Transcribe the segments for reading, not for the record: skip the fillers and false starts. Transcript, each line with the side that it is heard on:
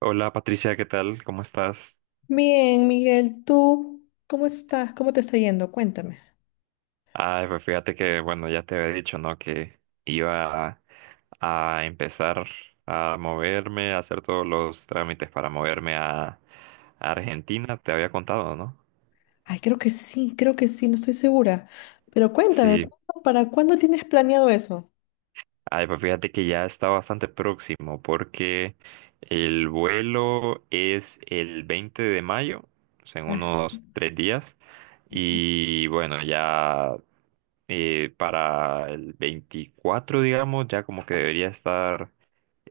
right: Hola Patricia, ¿qué tal? ¿Cómo estás?
left: Bien, Miguel, ¿tú cómo estás? ¿Cómo te está yendo? Cuéntame.
right: Ay, pues fíjate que, bueno, ya te había dicho, ¿no? Que iba a empezar a moverme, a hacer todos los trámites para moverme a Argentina, te había contado, ¿no?
left: Ay, creo que sí, no estoy segura. Pero cuéntame,
right: Sí,
left: ¿para cuándo tienes planeado eso?
right: ay, pues fíjate que ya está bastante próximo porque el vuelo es el 20 de mayo, o sea, en
left: Ah,
right: unos 3 días, y bueno, ya... para el 24 digamos, ya como que debería estar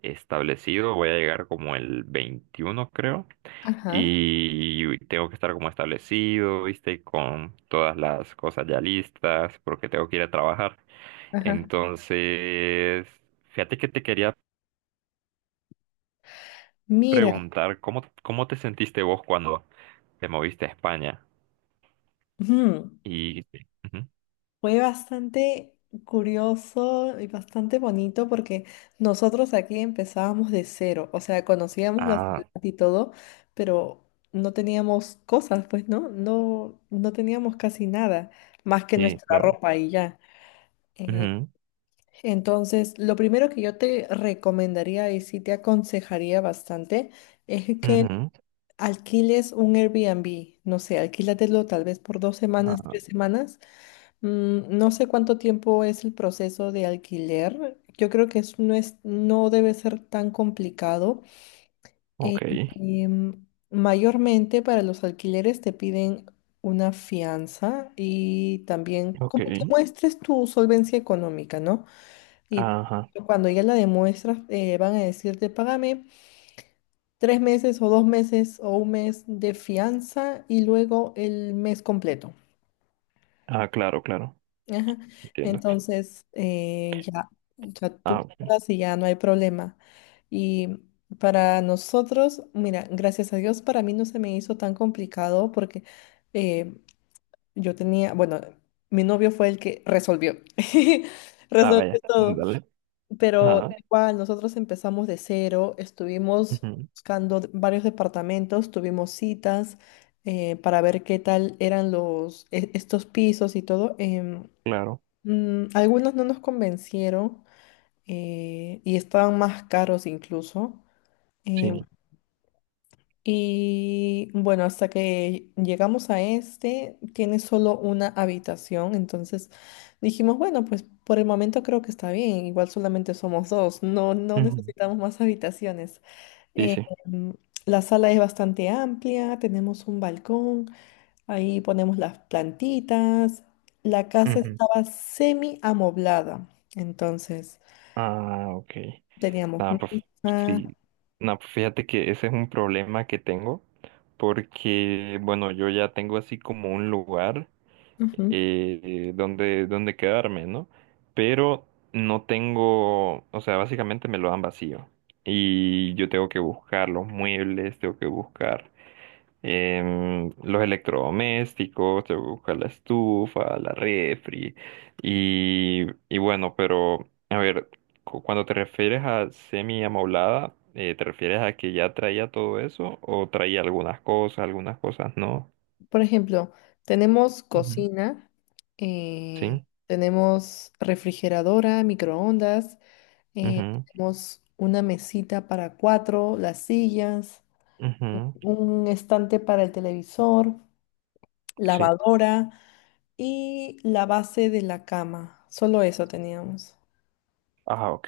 right: establecido. Voy a llegar como el 21 creo.
left: ajá,
right: Y tengo que estar como establecido, ¿viste? Con todas las cosas ya listas, porque tengo que ir a trabajar.
left: ajá.
right: Entonces, fíjate que te quería
left: Mira,
right: preguntar, ¿cómo te sentiste vos cuando te moviste a España?
left: ujú.
right: Y... Ujú.
left: Fue bastante curioso y bastante bonito porque nosotros aquí empezábamos de cero, o sea, conocíamos la ciudad
right: Ah,
left: y todo, pero no teníamos cosas, pues, ¿no? No, no teníamos casi nada, más que
right: sí,
left: nuestra
right: claro.
left: ropa y ya.
right: Ujú,
left: Entonces, lo primero que yo te recomendaría y sí te aconsejaría bastante es que
right: ujú.
left: alquiles un Airbnb. No sé, alquílatelo tal vez por dos semanas,
right: Ah,
left: tres semanas. No sé cuánto tiempo es el proceso de alquiler. Yo creo que no debe ser tan complicado. Eh,
right: ok,
left: em, mayormente para los alquileres te piden una fianza y también como que
right: ok.
left: muestres tu solvencia económica, ¿no? Y
right: Ajá.
left: cuando ya la demuestras, van a decirte, págame tres meses o dos meses o un mes de fianza y luego el mes completo.
right: Ah, claro, claro.
left: Ajá.
right: Entiendo.
left: Entonces, ya, o sea,
right: Ah,
left: tú
right: ok.
left: pagas y ya no hay problema. Y para nosotros, mira, gracias a Dios, para mí no se me hizo tan complicado porque eh, yo tenía, bueno, mi novio fue el que resolvió.
right: Ah,
left: Resolvió
right: vaya.
left: todo.
right: Dale.
left: Pero
right: Ah,
left: igual, nosotros empezamos de cero, estuvimos
right: ujú.
left: varios departamentos, tuvimos citas para ver qué tal eran estos pisos y todo.
right: Claro.
left: Algunos no nos convencieron, y estaban más caros incluso. em,
right: Sí,
left: y bueno, hasta que llegamos a este, tiene solo una habitación, entonces dijimos, bueno, pues por el momento creo que está bien, igual solamente somos dos, no, no
right: ujú.
left: necesitamos más habitaciones.
right: Sí,
left: Eh,
right: sí,
left: mm, la sala es bastante amplia, tenemos un balcón, ahí ponemos las plantitas, la casa
right: ujú.
left: estaba semi amoblada, entonces
right: Ah, ok.
left: teníamos
right: Nada, pues
left: mesa.
right: sí. Nada, pues fíjate que ese es un problema que tengo porque, bueno, yo ya tengo así como un lugar donde quedarme, ¿no? Pero no tengo, o sea, básicamente me lo dan vacío y yo tengo que buscar los muebles, tengo que buscar. Los electrodomésticos, te busca la estufa, la refri y bueno, pero a ver, cuando te refieres a semi amoblada, ¿te refieres a que ya traía todo eso o traía algunas cosas no?
left: Por ejemplo, tenemos
right: Ujú.
left: cocina, eh,
right: Sí,
left: tenemos refrigeradora, microondas, eh,
right: mhm,
left: tenemos una mesita para cuatro, las sillas,
right: mhm,
left: un estante para el televisor,
right: sí,
left: lavadora y la base de la cama. Solo eso teníamos.
right: ah, ok,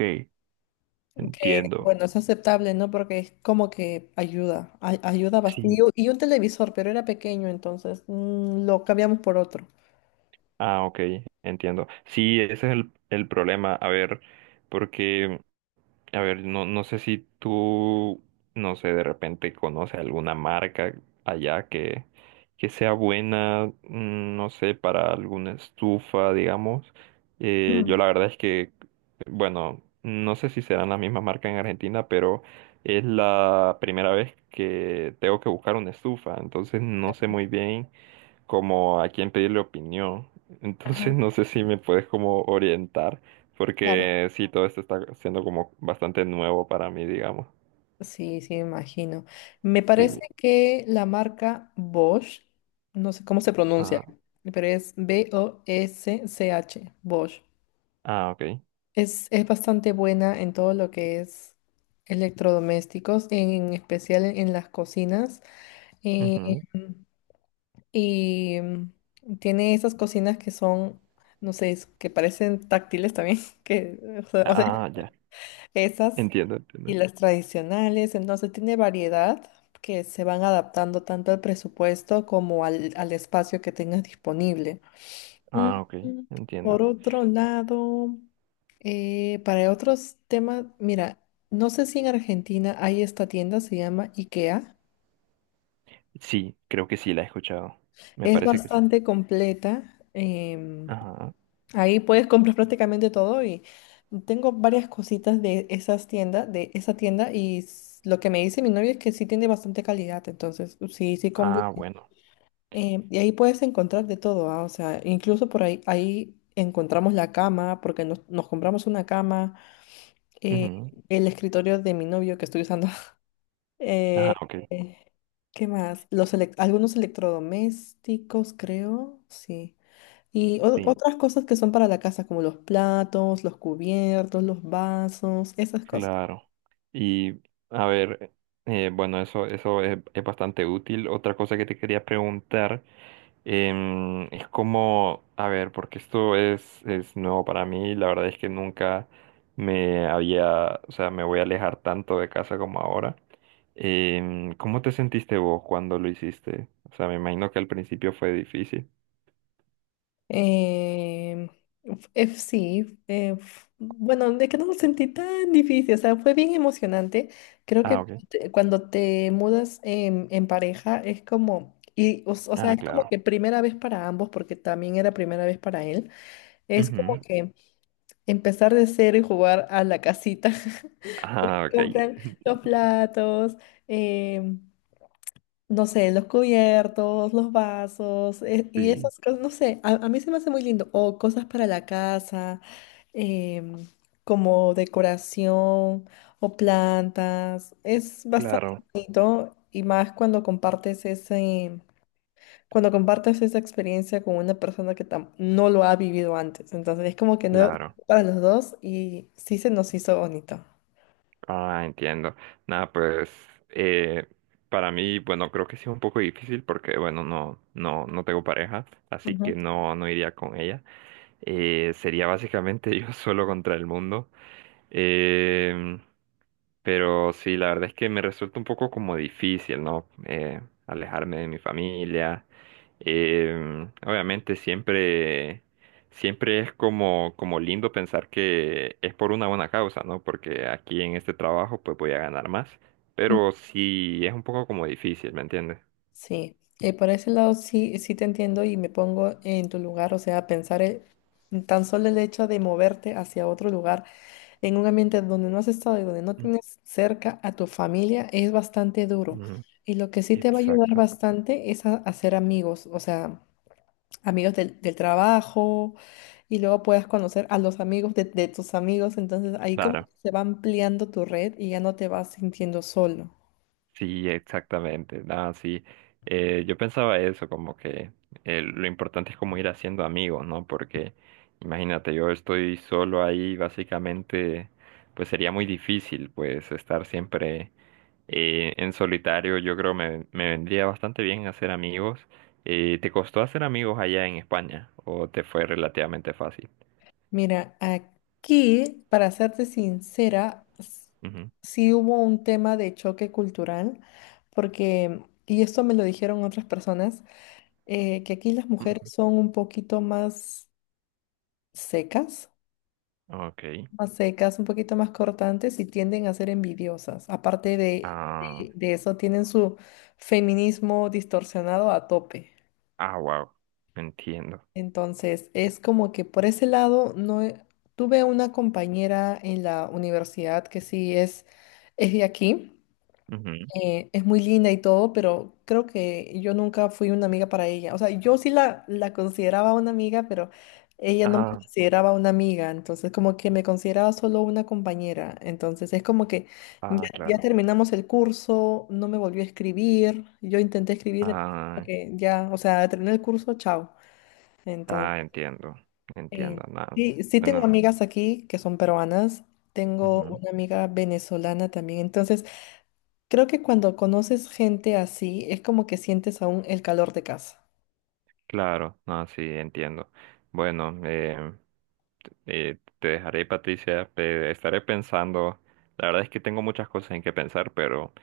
left: Que
right: entiendo,
left: bueno, es aceptable, ¿no? Porque es como que ayuda bastante.
right: sí,
left: Y un televisor, pero era pequeño, entonces lo cambiamos por otro.
right: ah, ok, entiendo, sí, ese es el problema, a ver, porque a ver, no, no sé si tú, no sé, de repente conoces alguna marca allá que sea buena, no sé, para alguna estufa, digamos. Yo la verdad es que, bueno, no sé si serán la misma marca en Argentina, pero es la primera vez que tengo que buscar una estufa, entonces no sé muy bien como a quién pedirle opinión. Entonces no sé si me puedes como orientar,
left: Claro.
right: porque sí, todo esto está siendo como bastante nuevo para mí, digamos.
left: Sí, sí, me imagino. Me parece
right: Sí.
left: que la marca Bosch, no sé cómo se pronuncia,
right: Ah,
left: pero es Bosch, Bosch.
right: ah, ok.
left: Es bastante buena en todo lo que es electrodomésticos, en especial en las cocinas. Eh,
right: Ujú.
left: y tiene esas cocinas que son, no sé, que parecen táctiles también, que, o sea,
right: Ah, ah, ya.
left: esas
right: Entiendo,
left: y
right: entiendo.
left: las tradicionales, entonces tiene variedad que se van adaptando tanto al presupuesto como al, al espacio que tengas disponible. Mm,
right: Ah, ok,
left: Por
right: entiendo.
left: otro lado, para otros temas, mira, no sé si en Argentina hay esta tienda, se llama IKEA.
right: Sí, creo que sí la he escuchado. Me
left: Es
right: parece que sí.
left: bastante completa.
right: Ajá.
left: Ahí puedes comprar prácticamente todo y tengo varias cositas de esas tiendas, de esa tienda y lo que me dice mi novio es que sí tiene bastante calidad, entonces sí, sí conviene.
right: Ah, bueno.
left: Y ahí puedes encontrar de todo, ah, o sea, incluso por ahí, ahí encontramos la cama, porque nos, nos compramos una cama, eh,
right: Ujú.
left: el escritorio de mi novio que estoy usando. eh,
right: Ah, ok.
left: eh, ¿qué más? Algunos electrodomésticos, creo, sí. Y
right: Sí,
left: otras cosas que son para la casa, como los platos, los cubiertos, los vasos, esas cosas.
right: claro. Y a ver, bueno, eso es bastante útil. Otra cosa que te quería preguntar. Es como, a ver, porque esto es nuevo para mí, la verdad es que nunca me había, o sea, me voy a alejar tanto de casa como ahora. ¿Cómo te sentiste vos cuando lo hiciste? O sea, me imagino que al principio fue difícil.
left: Em, sí, bueno, de que no lo sentí tan difícil, o sea, fue bien emocionante. Creo
right: Ah,
left: que
right: ok.
left: cuando te mudas en pareja es como, o sea,
right: Ah,
left: es como
right: claro.
left: que primera vez para ambos, porque también era primera vez para él, es como
right: Ujú.
left: que empezar de cero y jugar a la casita, porque
right: Ah, ok.
left: compran los platos. em, no sé, los cubiertos, los vasos, y
right: Sí,
left: esas cosas, no sé, a mí se me hace muy lindo. O cosas para la casa, em, como decoración o plantas. Es bastante
right: claro,
left: bonito y más cuando compartes ese, cuando compartes esa experiencia con una persona que no lo ha vivido antes. Entonces es como que no
right: claro.
left: para los dos y sí se nos hizo bonito.
right: Ah, entiendo. Nada, pues eh, para mí, bueno, creo que sí es un poco difícil porque, bueno, no tengo pareja, así que
left: Ujú.
right: no iría con ella. Sería básicamente yo solo contra el mundo. Em, pero sí, la verdad es que me resulta un poco como difícil, ¿no? Alejarme de mi familia. Obviamente siempre es como, como lindo pensar que es por una buena causa, ¿no? Porque aquí en este trabajo pues voy a ganar más. Pero sí es un poco como difícil, ¿me entiendes?
left: Sí, por ese lado sí, sí te entiendo y me pongo en tu lugar, o sea, pensar, tan solo el hecho de moverte hacia otro lugar, en un ambiente donde no has estado y donde no tienes cerca a tu familia, es bastante duro.
right: Ujú,
left: Y lo que sí te va a ayudar
right: exacto.
left: bastante es a hacer amigos, o sea, amigos del, del trabajo y luego puedas conocer a los amigos de tus amigos, entonces ahí como que
right: Claro.
left: se va ampliando tu red y ya no te vas sintiendo solo.
right: Sí, exactamente. Nada, sí. Yo pensaba eso, como que lo importante es como ir haciendo amigos, ¿no? Porque imagínate, yo estoy solo ahí, básicamente, pues sería muy difícil, pues, estar siempre en solitario. Yo creo me vendría bastante bien hacer amigos. ¿Te costó hacer amigos allá en España o te fue relativamente fácil?
left: Mira, aquí, para serte sincera,
right: Ujú.
left: sí hubo un tema de choque cultural, porque, y esto me lo dijeron otras personas, que aquí las mujeres
right: Ujú.
left: son un poquito secas,
right: Ok.
left: más secas, un poquito más cortantes y tienden a ser envidiosas. Aparte de,
right: Ah,
left: de eso, tienen su feminismo distorsionado a tope.
right: ah, wow. Entiendo.
left: Entonces, es como que por ese lado no he- tuve una compañera en la universidad que sí es de aquí,
right: Ujú.
left: es muy linda y todo, pero creo que yo nunca fui una amiga para ella. O sea, yo sí la consideraba una amiga, pero ella no me
right: Ah,
left: consideraba una amiga, entonces como que me consideraba solo una compañera. Entonces, es como que ya,
right: ah,
left: ya
right: claro.
left: terminamos el curso, no me volvió a escribir, yo intenté escribirle, pero como
right: Ah,
left: que ya, o sea, terminé el curso, chao.
right: ah,
left: Entonces...
right: entiendo,
left: Eh,
right: entiendo, nada,
left: sí, sí tengo
right: bueno,
left: amigas aquí que son peruanas, tengo
right: ujú,
left: una amiga venezolana también, entonces creo que cuando conoces gente así es como que sientes aún el calor de casa.
right: claro, no, sí, entiendo. Bueno, te dejaré, Patricia, estaré pensando, la verdad es que tengo muchas cosas en que pensar, pero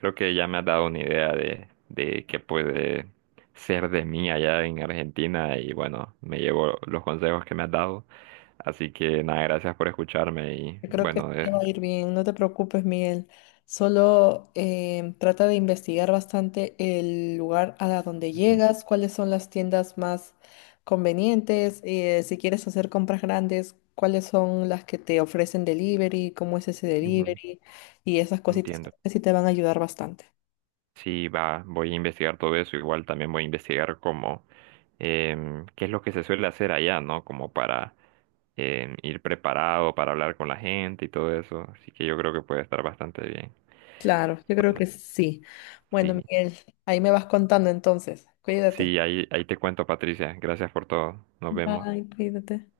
right: creo que ya me has dado una idea de qué puede ser de mí allá en Argentina y bueno, me llevo los consejos que me has dado, así que nada, gracias por escucharme y
left: Yo creo que
right: bueno,
left: te va a ir bien, no te preocupes, Miguel. Solo trata de investigar bastante el lugar a donde
right: ujú,
left: llegas, cuáles son las tiendas más convenientes, si quieres hacer compras grandes, cuáles son las que te ofrecen delivery, cómo es ese
right: ujú,
left: delivery y esas cositas
right: entiendo.
left: que sí te van a ayudar bastante.
right: Sí, voy a investigar todo eso. Igual también voy a investigar cómo, qué es lo que se suele hacer allá, ¿no? Como para ir preparado, para hablar con la gente y todo eso. Así que yo creo que puede estar bastante bien.
left: Claro, yo creo
right: Bueno,
left: que sí. Bueno,
right: sí,
left: Miguel, ahí me vas contando entonces. Cuídate.
right: ahí te cuento, Patricia. Gracias por todo. Nos vemos.
left: Bye, cuídate.